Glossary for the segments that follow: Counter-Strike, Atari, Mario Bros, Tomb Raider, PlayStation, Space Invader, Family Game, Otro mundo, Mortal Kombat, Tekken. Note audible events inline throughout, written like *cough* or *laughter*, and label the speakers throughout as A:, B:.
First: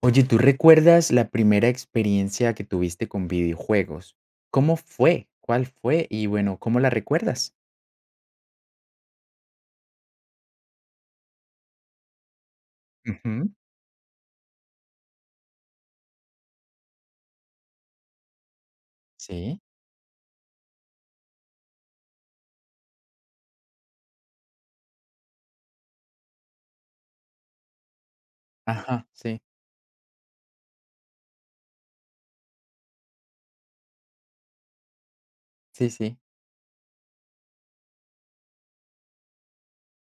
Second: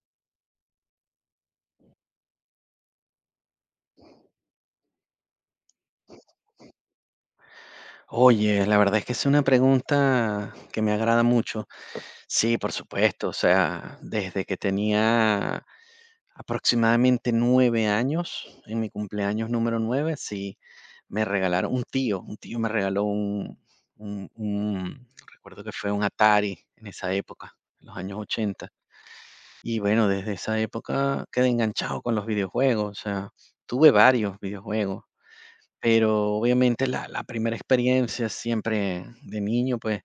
A: Oye, ¿tú recuerdas la primera experiencia que tuviste con videojuegos? ¿Cómo fue? ¿Cuál fue? Y bueno, ¿cómo la recuerdas?
B: Oye, la verdad es que es una pregunta que me agrada mucho. Sí, por supuesto, o
A: Ujú.
B: sea, desde que tenía aproximadamente 9 años, en mi cumpleaños
A: Sí.
B: número nueve, sí, me regalaron un tío me regaló un recuerdo que fue un Atari en esa época, en los años 80.
A: Ajá, sí.
B: Y bueno, desde esa época quedé enganchado con los videojuegos, o sea, tuve varios videojuegos,
A: Sí, sí.
B: pero obviamente la primera experiencia siempre de niño, pues,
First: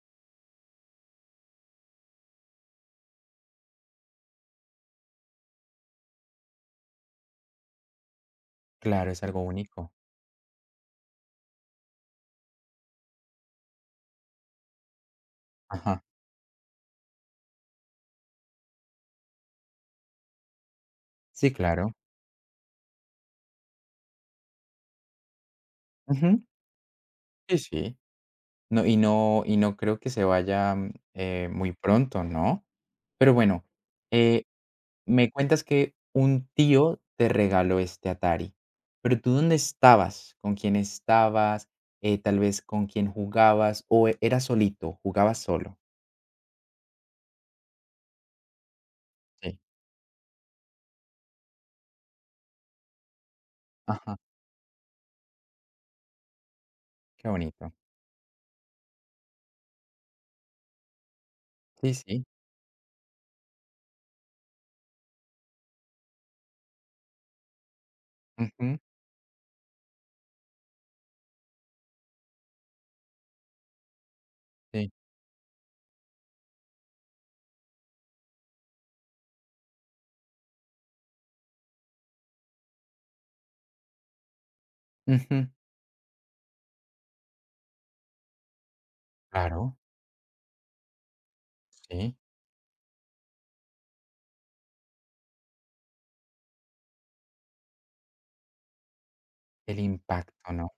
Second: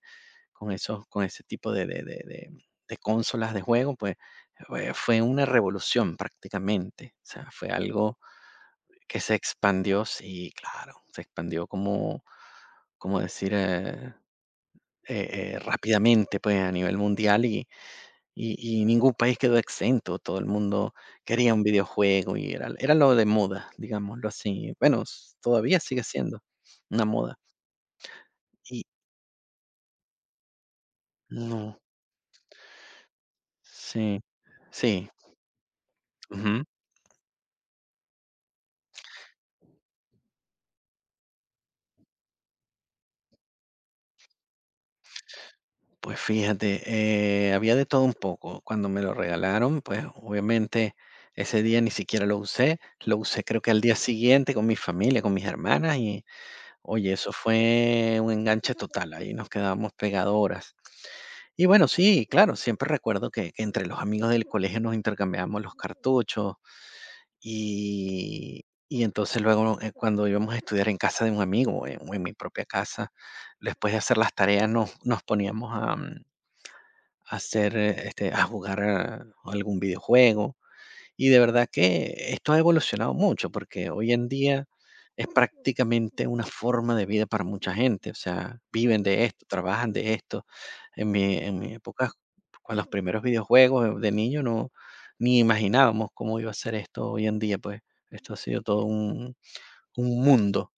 B: con ese tipo de consolas de juego, pues, fue una revolución prácticamente, o sea, fue algo
A: Claro,
B: que
A: es
B: se
A: algo único.
B: expandió, sí, claro, se expandió como como decir, eh,
A: Ajá.
B: rápidamente, pues, a nivel mundial y y ningún país quedó exento. Todo el mundo quería
A: Sí,
B: un
A: claro.
B: videojuego y era lo de moda, digámoslo así. Bueno, s todavía sigue siendo
A: Ujú.
B: una moda.
A: Sí, sí.
B: Y
A: No, y no creo que se vaya, muy
B: no,
A: pronto, ¿no? Pero bueno.
B: sí,
A: eh
B: sí,
A: Me cuentas que un
B: ujú.
A: tío te regaló este Atari, pero ¿tú dónde estabas? ¿Con quién estabas? Tal vez, ¿con quién jugabas? ¿O eras solito? ¿Jugabas solo?
B: Pues fíjate, había de todo un poco. Cuando me lo
A: Sí.
B: regalaron, pues, obviamente, ese día ni siquiera lo usé creo que al día
A: Ajá,
B: siguiente con mi familia, con mis hermanas y, oye,
A: qué
B: eso
A: bonito.
B: fue un enganche total, ahí nos quedábamos pegadoras. Y bueno,
A: Sí, sí.
B: sí, claro, siempre recuerdo que entre los amigos del colegio nos intercambiábamos los cartuchos y
A: Ujú,
B: y entonces luego, cuando íbamos a estudiar en casa de un amigo o en mi propia casa, después de hacer las tareas
A: sí.
B: nos poníamos a, a hacer, a jugar, algún videojuego. Y de verdad que esto ha evolucionado mucho, porque hoy en día es
A: Ujú,
B: prácticamente una forma de vida para mucha gente. O sea, viven de esto,
A: claro,
B: trabajan de esto. En mi época,
A: sí.
B: con los primeros videojuegos de niño, no ni imaginábamos cómo iba a ser esto hoy en día, pues. Esto ha sido todo un,
A: El
B: un
A: impacto,
B: mundo.
A: ¿no?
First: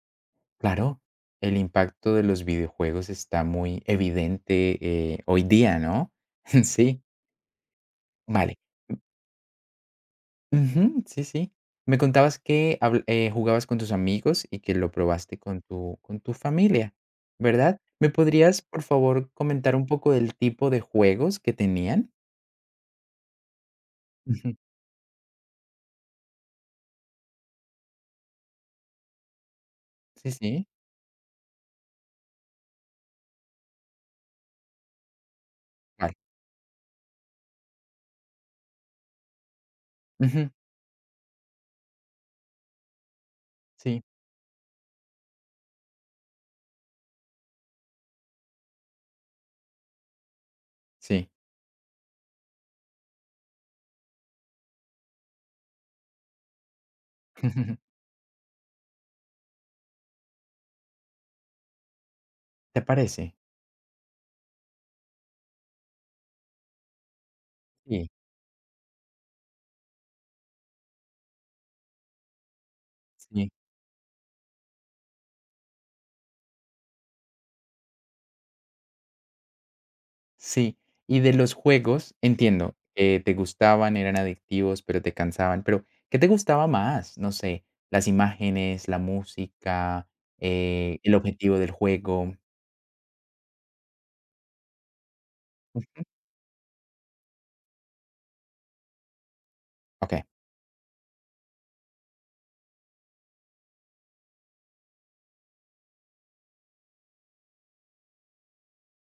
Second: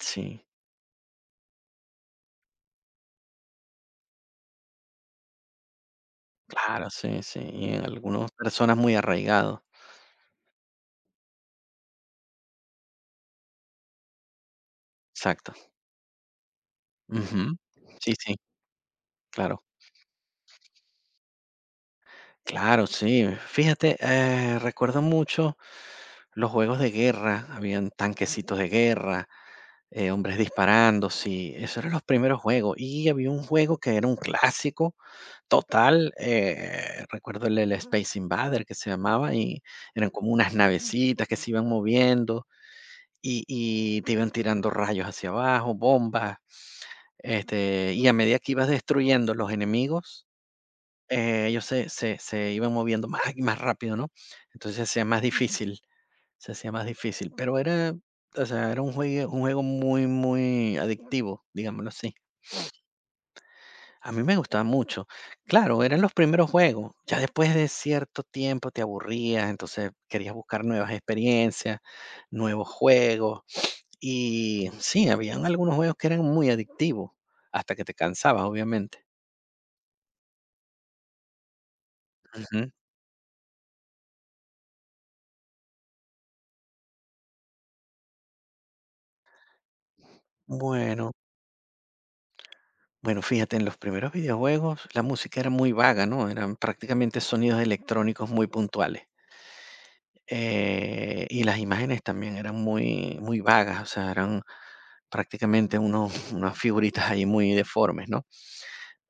B: Sí,
A: Claro, el impacto de los videojuegos está muy evidente, hoy día, ¿no? *laughs*
B: claro,
A: Sí,
B: sí, sí. Y en algunas
A: vale.
B: personas muy arraigado.
A: Ujú, sí, sí. Me contabas que habl jugabas con tus amigos y que lo probaste
B: Exacto.
A: con tu familia,
B: Ujú.
A: ¿verdad? ¿Me
B: Sí, sí,
A: podrías, por favor,
B: claro.
A: comentar un poco del tipo de juegos que tenían?
B: Claro, sí. Fíjate,
A: Ujú.
B: recuerdo mucho los juegos de guerra, habían tanquecitos de guerra,
A: Sí,
B: hombres
A: sí.
B: disparando, sí, esos eran los primeros juegos. Y había un juego que era un clásico total,
A: Vale.
B: recuerdo el Space Invader que se llamaba, y eran como
A: Ujú.
B: unas navecitas que se iban moviendo y
A: Sí,
B: te iban tirando rayos hacia abajo, bombas, este, y a medida que ibas destruyendo los enemigos,
A: sí.
B: ellos se iban moviendo más y más rápido, ¿no? Entonces, se hacía más difícil. Se hacía más difícil, pero era,
A: *laughs*
B: o sea, era un juego muy, muy adictivo, digámoslo así.
A: ¿Te parece?
B: A mí me gustaba mucho. Claro, eran los primeros juegos. Ya después de
A: Sí,
B: cierto tiempo te aburrías, entonces querías buscar nuevas experiencias, nuevos juegos.
A: sí,
B: Y sí, habían algunos juegos que eran muy adictivos, hasta que te cansabas, obviamente.
A: sí. Y de los juegos,
B: Ujú.
A: entiendo que te gustaban, eran adictivos, pero te cansaban, pero, ¿qué te gustaba más? No sé, las imágenes, la música,
B: Bueno,
A: el objetivo del juego.
B: bueno, fíjate, en los primeros videojuegos la música era muy
A: Ujú.
B: vaga, ¿no? Eran prácticamente sonidos electrónicos muy puntuales.
A: Okey.
B: Y las imágenes también eran muy, muy vagas, o sea, eran prácticamente *laughs* unas figuritas ahí muy deformes, ¿no?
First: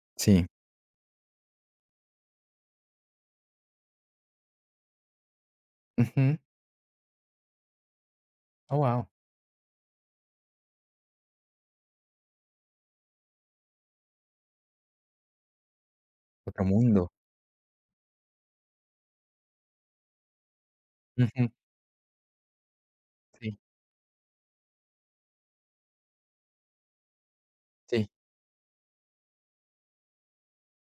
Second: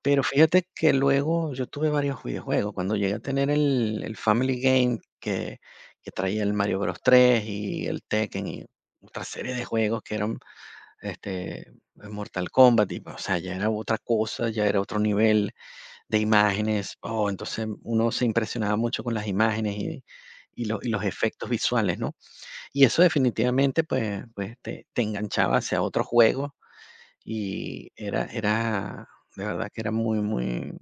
B: Pero
A: Sí.
B: fíjate que luego yo tuve varios videojuegos. Cuando llegué a tener el Family Game que
A: Ujú.
B: traía el Mario Bros. 3 y el Tekken y
A: Oh, wow.
B: otra serie de juegos que eran, este, Mortal Kombat, y, o sea, ya era otra cosa, ya era otro nivel de
A: Otro
B: imágenes.
A: mundo.
B: Oh, entonces uno se impresionaba mucho con las imágenes y, y los
A: Ujú.
B: efectos visuales, ¿no? Y eso
A: Sí,
B: definitivamente, pues, te enganchaba hacia otro juego, y
A: sí,
B: era de verdad que era muy,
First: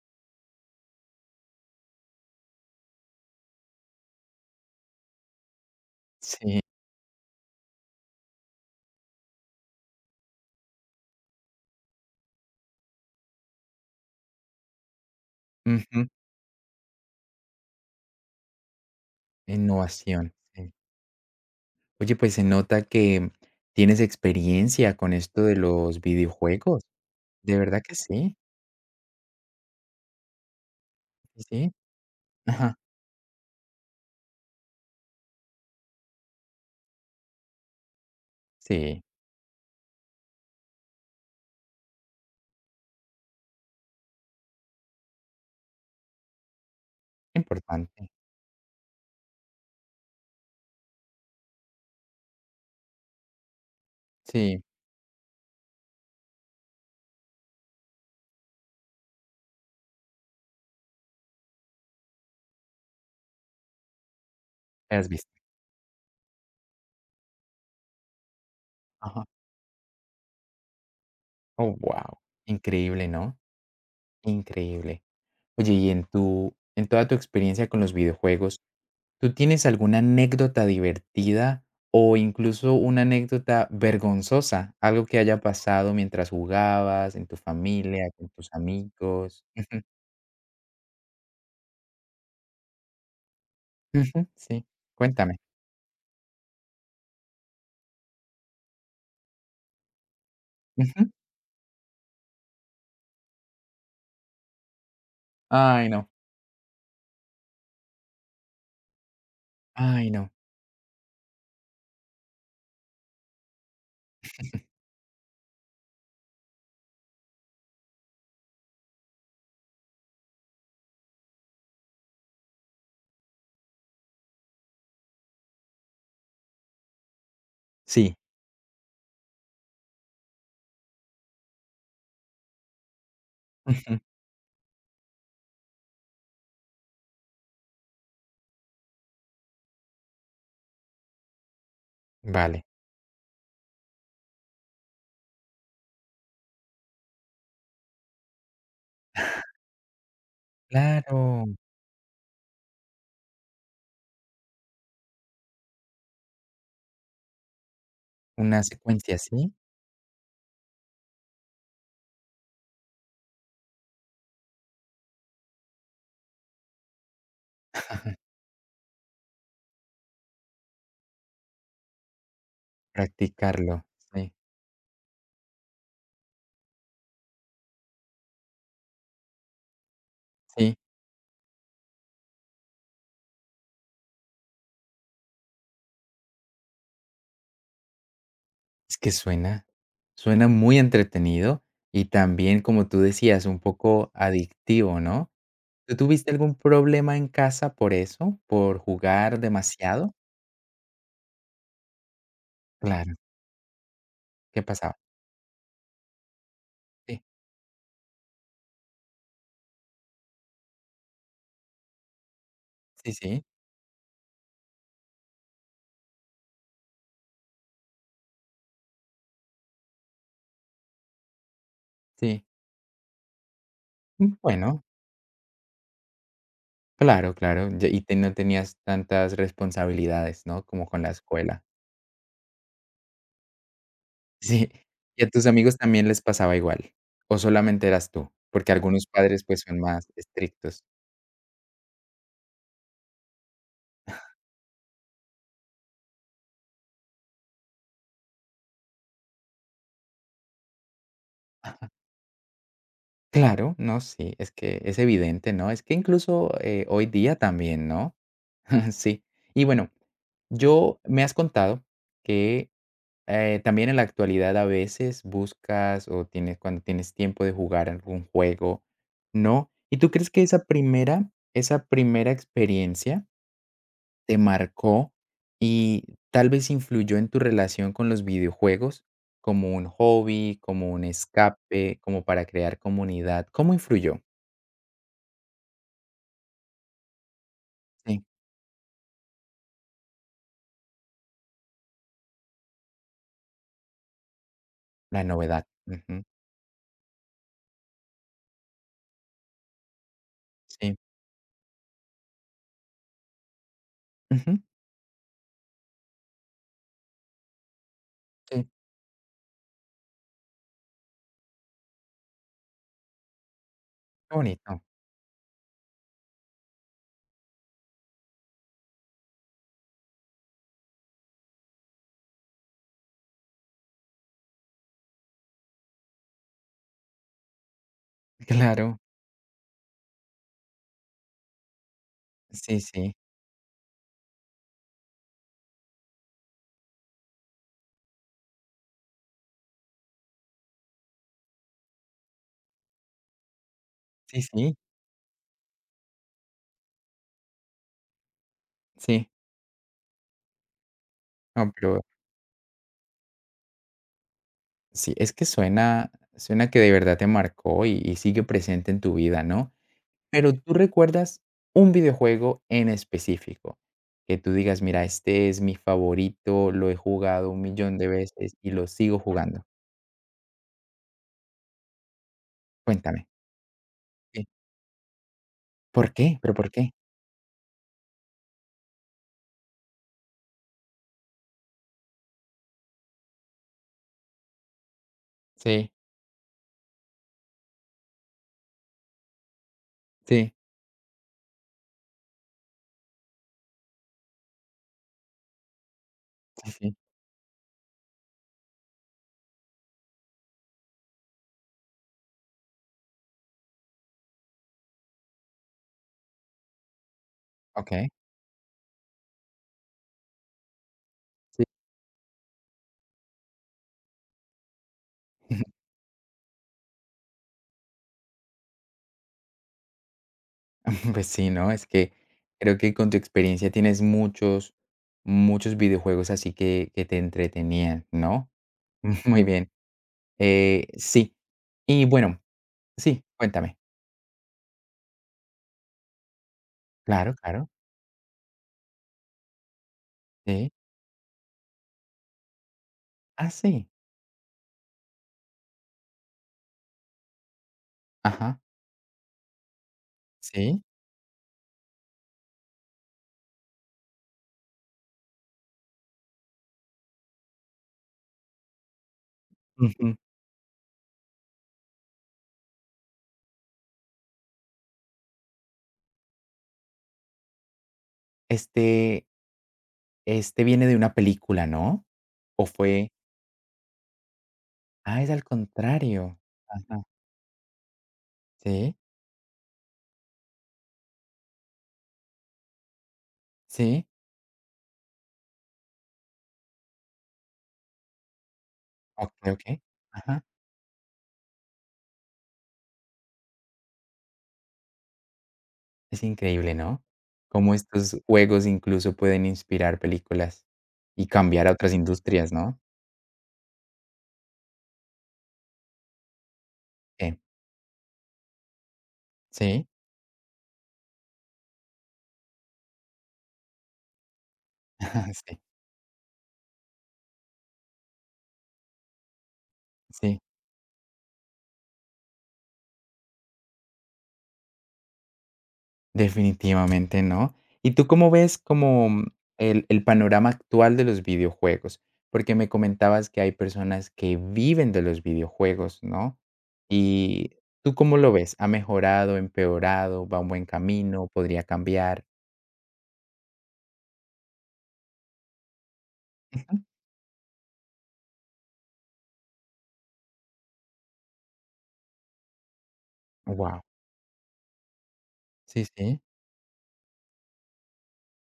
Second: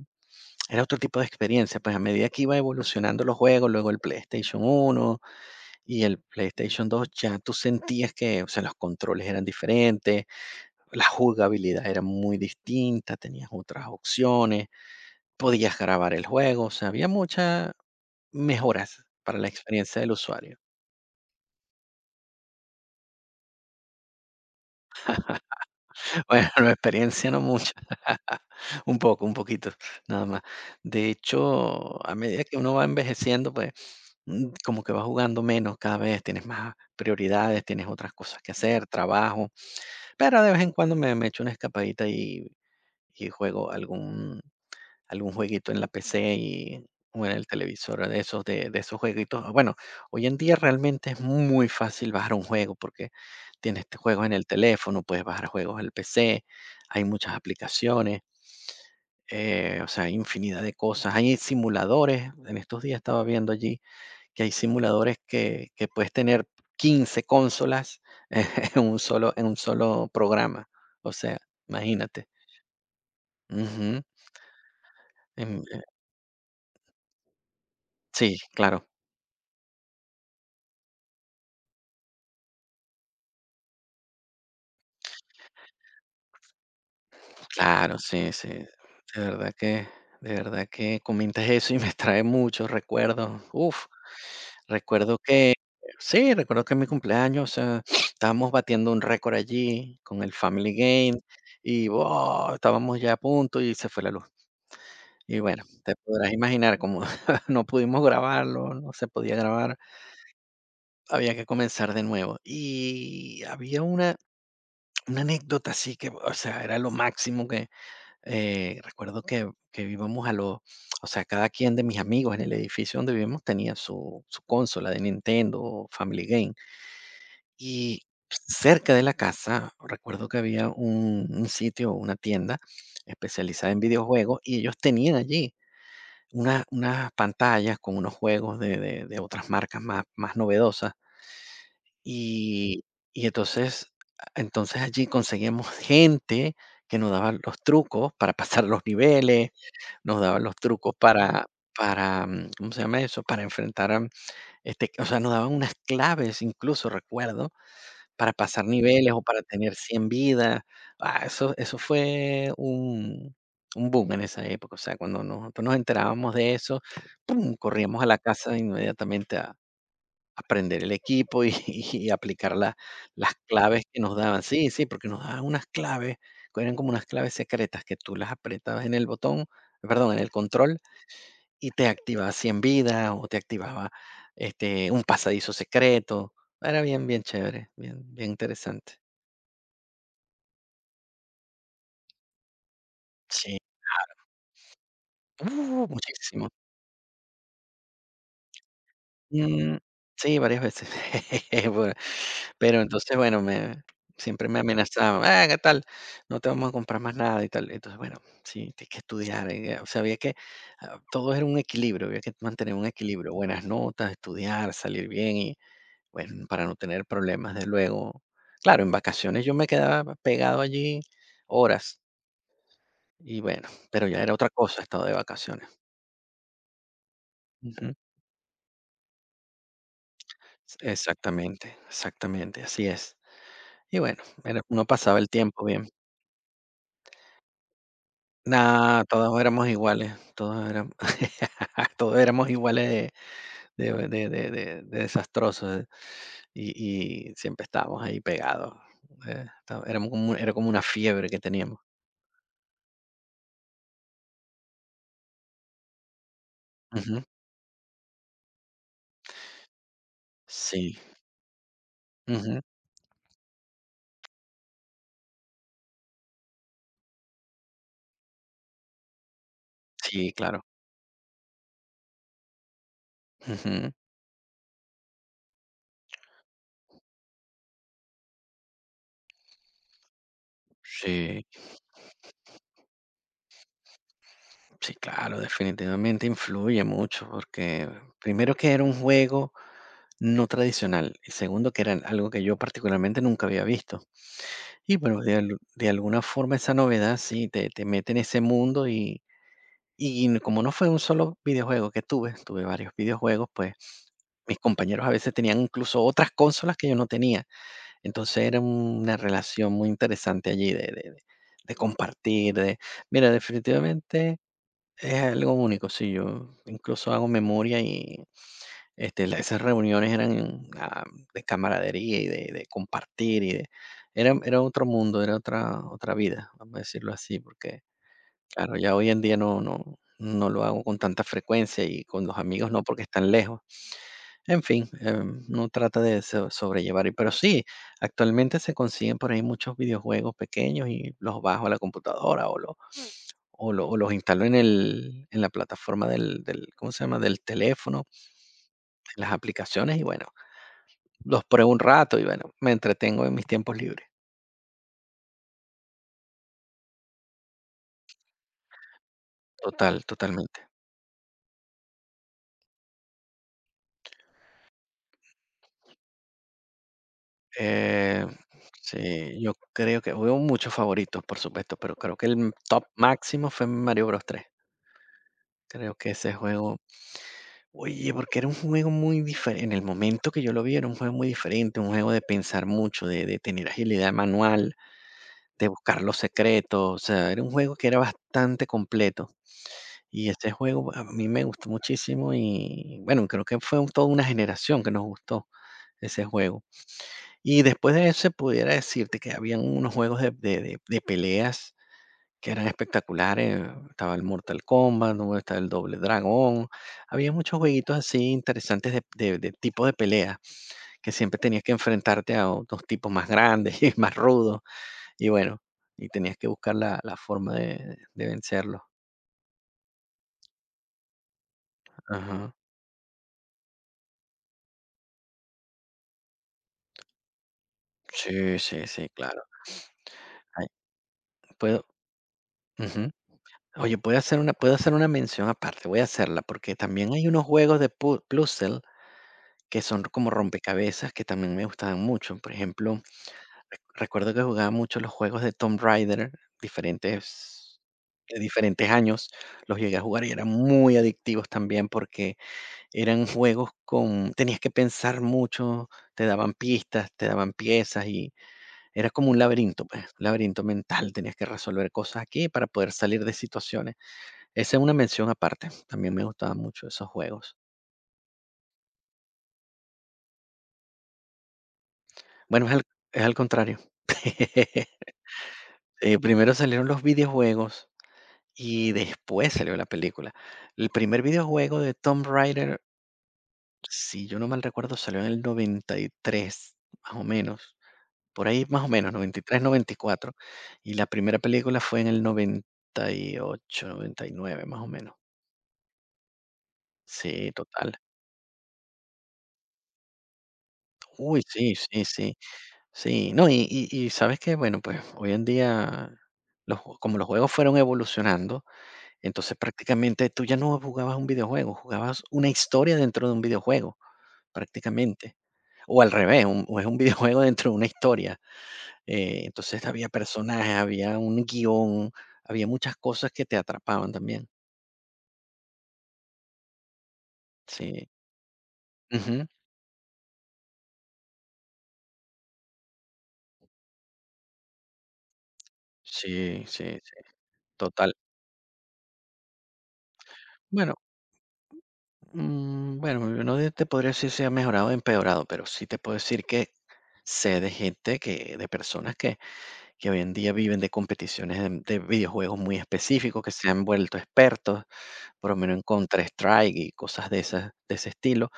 B: era otro tipo de experiencia, pues, a medida que iba evolucionando los juegos, luego el PlayStation 1 y el
A: sí.
B: PlayStation 2, ya tú sentías que, o sea, los controles eran diferentes, la jugabilidad era muy distinta, tenías otras opciones, podías
A: Ujú.
B: grabar el juego, o sea, había muchas mejoras para la experiencia del
A: Innovación,
B: usuario.
A: sí. Oye, pues se nota que tienes experiencia con esto de los
B: *laughs* Bueno, la
A: videojuegos.
B: experiencia no
A: De
B: mucho.
A: verdad que sí,
B: *laughs* Un poco, un poquito, nada más. De
A: sí, sí.
B: hecho, a medida que uno
A: Ajá.
B: va envejeciendo, pues, como que va jugando menos cada vez, tienes más prioridades, tienes otras cosas que hacer,
A: Sí,
B: trabajo, pero de vez en cuando me echo una escapadita y, juego algún jueguito en la PC y, o en el televisor
A: importante.
B: de esos, de esos jueguitos. Bueno, hoy en día realmente es muy fácil bajar un juego porque tienes, este, juegos en el
A: Sí,
B: teléfono, puedes bajar juegos al PC, hay muchas aplicaciones. O sea, hay infinidad de cosas. Hay simuladores, en estos días estaba viendo allí que hay
A: has
B: simuladores
A: visto.
B: que puedes tener 15 consolas *laughs*
A: Ajá.
B: en un solo programa. O sea,
A: Oh, wow.
B: imagínate.
A: Increíble, ¿no?
B: Ujú.
A: Increíble.
B: Em,
A: Oye,
B: eh,
A: y en toda tu experiencia con los
B: sí,
A: videojuegos,
B: claro,
A: ¿tú tienes alguna anécdota divertida o incluso una anécdota vergonzosa? Algo que haya pasado mientras jugabas, en tu
B: claro,
A: familia, con
B: sí, sí.
A: tus amigos.
B: Verdad
A: Ujú,
B: que, de verdad que comentas eso y me trae muchos recuerdos. Uf.
A: ujú, sí,
B: Recuerdo
A: cuéntame.
B: que Sí, recuerdo que en mi cumpleaños, o sea, *sniffs* estábamos batiendo un récord allí con el Family
A: Ujú.
B: Game y, ¡wow!, estábamos ya a punto y se fue la luz. Y bueno,
A: Ay,
B: te
A: no,
B: podrás imaginar, como *laughs* no pudimos grabarlo, no se podía grabar,
A: ay, no.
B: había que comenzar de nuevo. Y había una anécdota así que, o sea, era lo máximo que, recuerdo que íbamos a los o sea, cada quien de mis amigos en el edificio donde vivimos tenía su consola de Nintendo o Family Game. Y
A: Sí,
B: cerca de la casa, recuerdo que había un sitio, una tienda especializada en
A: ujú,
B: videojuegos y ellos tenían allí unas pantallas con unos juegos de otras marcas más, más novedosas.
A: vale.
B: Y, entonces, allí conseguíamos gente que nos daba los trucos para pasar los niveles, nos daban los trucos para...
A: Claro,
B: Para, ¿cómo se llama eso? Para enfrentar a, este, o sea, nos daban unas claves incluso, recuerdo, para
A: una
B: pasar niveles
A: secuencia,
B: o para
A: ¿sí?
B: tener 100 vidas. Ah, eso fue un boom en esa época. O sea, cuando nosotros nos enterábamos de eso, pum, corríamos a la casa inmediatamente a aprender el equipo y *laughs* y aplicar la las claves
A: Practicarlo,
B: que nos
A: sí,
B: daban. Sí, sí, porque nos daban unas claves, que eran como unas claves secretas que tú las apretabas en el botón, perdón, en el
A: sí.
B: control y te activaba 100 vidas o te activaba, este, un pasadizo secreto. Era bien, bien chévere, bien, bien interesante.
A: Es que suena muy entretenido y también, como tú decías,
B: Sí,
A: un poco
B: claro.
A: adictivo, ¿no? ¿Tú tuviste
B: Muchísimo.
A: algún problema en casa por eso? ¿Por jugar
B: Mm,
A: demasiado?
B: sí, varias veces. *laughs* Bueno, pero
A: Claro,
B: entonces, bueno, me siempre me
A: ¿qué pasaba?
B: amenazaban: "Ah, ¿qué tal? No te vamos a comprar más
A: Sí,
B: nada", y tal. Entonces, bueno, sí, tienes que estudiar, o sea, todo era un equilibrio, había que mantener un
A: sí,
B: equilibrio,
A: sí,
B: buenas notas, estudiar, salir bien y, bueno, para no tener problemas de luego. Claro, en vacaciones yo me quedaba pegado allí horas
A: sí.
B: y, bueno, pero ya era otra cosa
A: Bueno,
B: estado de vacaciones.
A: claro, claro, ya y te no tenías tantas responsabilidades, ¿no? Como con la escuela.
B: Exactamente, exactamente, así es. Y bueno,
A: *laughs*
B: era
A: Sí,
B: uno pasaba
A: ¿y
B: el
A: a tus
B: tiempo
A: amigos
B: bien.
A: también les pasaba igual, o solamente eras tú? Porque
B: Nada,
A: algunos
B: todos
A: padres, pues,
B: éramos
A: son más
B: iguales, todos
A: estrictos.
B: éramos *laughs* todos éramos iguales de desastrosos, y siempre estábamos ahí pegados, está éramos como era como una fiebre que teníamos.
A: Claro, no, sí, es que es evidente, ¿no? Es que incluso, hoy
B: Ujú.
A: día también, ¿no? *laughs* Sí. Y bueno,
B: Sí,
A: yo me has contado
B: ujú,
A: que. También en la actualidad a veces buscas o tienes cuando tienes tiempo de jugar algún juego, ¿no? ¿Y tú crees
B: sí,
A: que
B: claro.
A: esa primera experiencia
B: Ujú,
A: te marcó y tal vez influyó en tu relación con los videojuegos como un hobby, como un
B: sí.
A: escape, como para crear comunidad? ¿Cómo influyó?
B: Sí, claro, definitivamente influye mucho porque
A: Sí,
B: primero que era un juego no tradicional y segundo que era algo que yo particularmente nunca había visto. Y bueno,
A: la novedad.
B: de alguna
A: Ujú,
B: forma esa novedad sí te mete en ese mundo y, como no fue
A: sí.
B: un solo videojuego que tuve, tuve varios videojuegos, pues mis
A: Ujú,
B: compañeros a veces tenían incluso otras consolas que yo no tenía. Entonces era
A: sí.
B: una relación muy interesante allí de compartir, mira,
A: Qué
B: definitivamente
A: bonito.
B: es algo único, sí, yo incluso hago memoria y, este, la esas reuniones eran, de camaradería y de compartir y de era otro mundo, era otra vida, vamos a decirlo así, porque,
A: *laughs*
B: claro, ya
A: Claro.
B: hoy en día no no no lo hago con tanta frecuencia y con los amigos
A: Sí,
B: no, porque
A: sí.
B: están lejos. En fin, uno trata de sobrellevar, y sí, actualmente se consiguen por ahí muchos videojuegos pequeños y los bajo a la computadora o los
A: Sí,
B: instalo
A: sí.
B: en la plataforma ¿cómo se llama?, del teléfono, en
A: Sí.
B: las aplicaciones y bueno, los pruebo
A: No,
B: un
A: pero
B: rato y bueno, me entretengo en mis tiempos libres.
A: sí, es que suena que de verdad te marcó y sigue presente en tu vida, ¿no?
B: Total,
A: Pero,
B: totalmente.
A: ¿tú recuerdas un videojuego en específico? Que tú digas: "Mira, este es mi favorito, lo he jugado un millón de
B: Eh,
A: veces y lo sigo
B: sí, yo
A: jugando".
B: creo que hubo muchos favoritos, por supuesto, pero creo que el top
A: Cuéntame.
B: máximo fue Mario Bros tres.
A: Sí.
B: Creo que
A: ¿Por
B: ese
A: qué? ¿Pero por
B: juego
A: qué?
B: Oye, porque era un juego muy diferente en el momento que yo lo vi, era un juego muy diferente, un juego de pensar mucho, de tener agilidad manual, de
A: Sí,
B: buscar los secretos, o sea, era un juego que era bastante completo. Y este
A: sí,
B: juego a mí me gustó muchísimo y, bueno, creo que fue toda una generación que nos gustó ese juego.
A: sí, sí.
B: Y después de eso pudiera decirte que habían unos juegos de peleas que eran espectaculares, estaba el Mortal Kombat, luego estaba el Doble Dragón, había muchos jueguitos
A: Okey.
B: así interesantes de tipo de pelea, que siempre tenías
A: Sí.
B: que enfrentarte a otros tipos más grandes *laughs* y más rudos. Y bueno,
A: *laughs*
B: tenías que buscar la forma de vencerlo.
A: Pues sí, ¿no? Es que
B: Ajá.
A: creo que con tu experiencia tienes muchos, muchos videojuegos así que te entretenían, ¿no?
B: Sí, sí, sí,
A: *laughs*
B: claro.
A: Muy bien.
B: Ay,
A: Sí.
B: puedo
A: Y bueno,
B: ujú.
A: sí, cuéntame.
B: Oye, puedo hacer una mención aparte, voy a hacerla, porque también hay
A: Claro,
B: unos
A: claro.
B: juegos de pu puzzle que son como
A: Sí.
B: rompecabezas que también me gustaban mucho. Por ejemplo,
A: Ah, sí.
B: recuerdo que jugaba mucho los juegos de Tomb Raider, diferentes de
A: Ajá.
B: diferentes años, los llegué a jugar y eran
A: Sí.
B: muy adictivos también porque eran juegos con tenías que pensar mucho, te daban pistas, te daban piezas y era como un laberinto, pues,
A: Ujú.
B: un laberinto mental, tenías que resolver cosas aquí para poder salir de situaciones. Esa es una mención aparte, también me gustaban mucho esos juegos.
A: Este este viene de una película, ¿no?
B: Bueno,
A: ¿O fue?
B: es al contrario. *laughs*
A: Ah, es al contrario.
B: Primero salieron los
A: Ajá.
B: videojuegos y
A: Sí,
B: después salió la película. El primer videojuego de Tomb Raider,
A: sí.
B: si yo no mal recuerdo, salió en el 93 más o menos. Por ahí más o menos, noventa y
A: Okey,
B: tres
A: okey.
B: noventa Y cuatro
A: Ajá.
B: y la primera película fue en el 1998, 1999 más o menos.
A: Es increíble, ¿no?
B: Sí,
A: Cómo
B: total.
A: estos juegos incluso pueden inspirar películas y
B: Uy,
A: cambiar a
B: sí,
A: otras
B: sí, sí.
A: industrias, ¿no?
B: Sí, no, y, ¿sabes qué? Bueno, pues, hoy en día, los jue como los
A: Sí.
B: juegos fueron evolucionando, entonces,
A: Sí.
B: prácticamente, tú ya no jugabas un videojuego, jugabas una historia dentro de un videojuego,
A: *laughs*
B: prácticamente.
A: Sí.
B: O al revés, un o es un *laughs* videojuego dentro de una historia. Entonces había
A: Sí.
B: personajes, había un guión, había muchas cosas que te atrapaban también.
A: Definitivamente no. ¿Y tú
B: Sí.
A: cómo ves
B: Ujú.
A: el panorama actual de los videojuegos? Porque me comentabas que hay personas que viven de los videojuegos, ¿no?
B: Sí, sí, sí,
A: ¿Y tú
B: total.
A: cómo lo ves? ¿Ha mejorado, empeorado, va un buen
B: Bueno,
A: camino, podría cambiar?
B: bueno, no te podría decir si ha mejorado o empeorado, pero sí te puedo decir que sé de gente que, de personas que, hoy en día viven de competiciones de videojuegos muy específicos, que se
A: Wow.
B: han
A: *laughs*
B: vuelto expertos por lo menos en
A: Sí, sí,
B: Counter-Strike y cosas de esas de ese estilo.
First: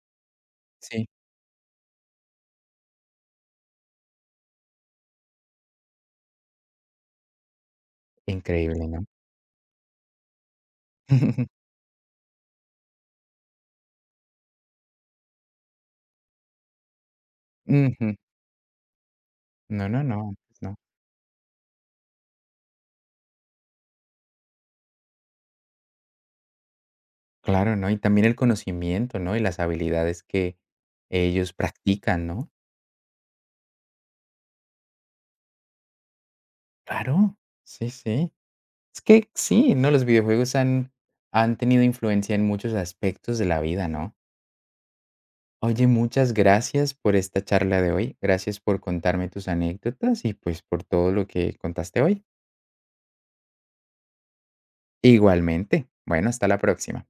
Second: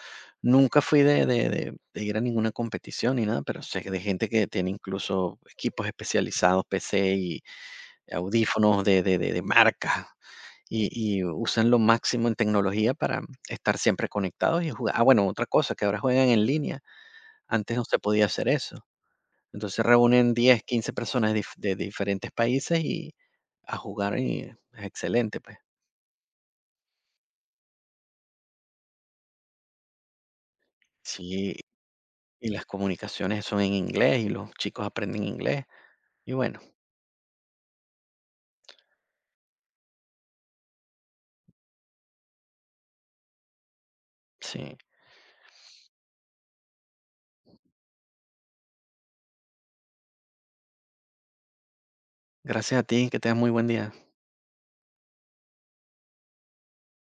B: Nunca fui
A: sí.
B: de ir a ninguna competición ni nada, pero sé que de gente que tiene incluso equipos especializados, PC y audífonos
A: Increíble,
B: de
A: ¿no?
B: de de de marca, y y
A: *laughs*
B: usan lo máximo en tecnología para estar siempre conectados y jugar. Ah, bueno, otra cosa, que ahora juegan en línea, antes no se
A: Ujú.
B: podía hacer eso. Entonces
A: No, no, no,
B: reúnen
A: pues
B: 10
A: no.
B: 15 personas de dif de diferentes países y a jugar y es excelente, pues.
A: Claro, ¿no? Y también el conocimiento, ¿no? Y las habilidades que ellos
B: Sí,
A: practican,
B: y
A: ¿no?
B: las comunicaciones son en inglés y los chicos aprenden inglés. Y bueno,
A: Claro. Sí, sí. Es que sí, ¿no? Los videojuegos han tenido influencia en muchos aspectos de la vida, ¿no?
B: sí.
A: Oye, muchas gracias por esta charla de hoy. Gracias por contarme tus anécdotas y pues por todo lo que contaste hoy.
B: Gracias a ti, que tengas muy buen día.
A: Igualmente. Bueno, hasta la próxima.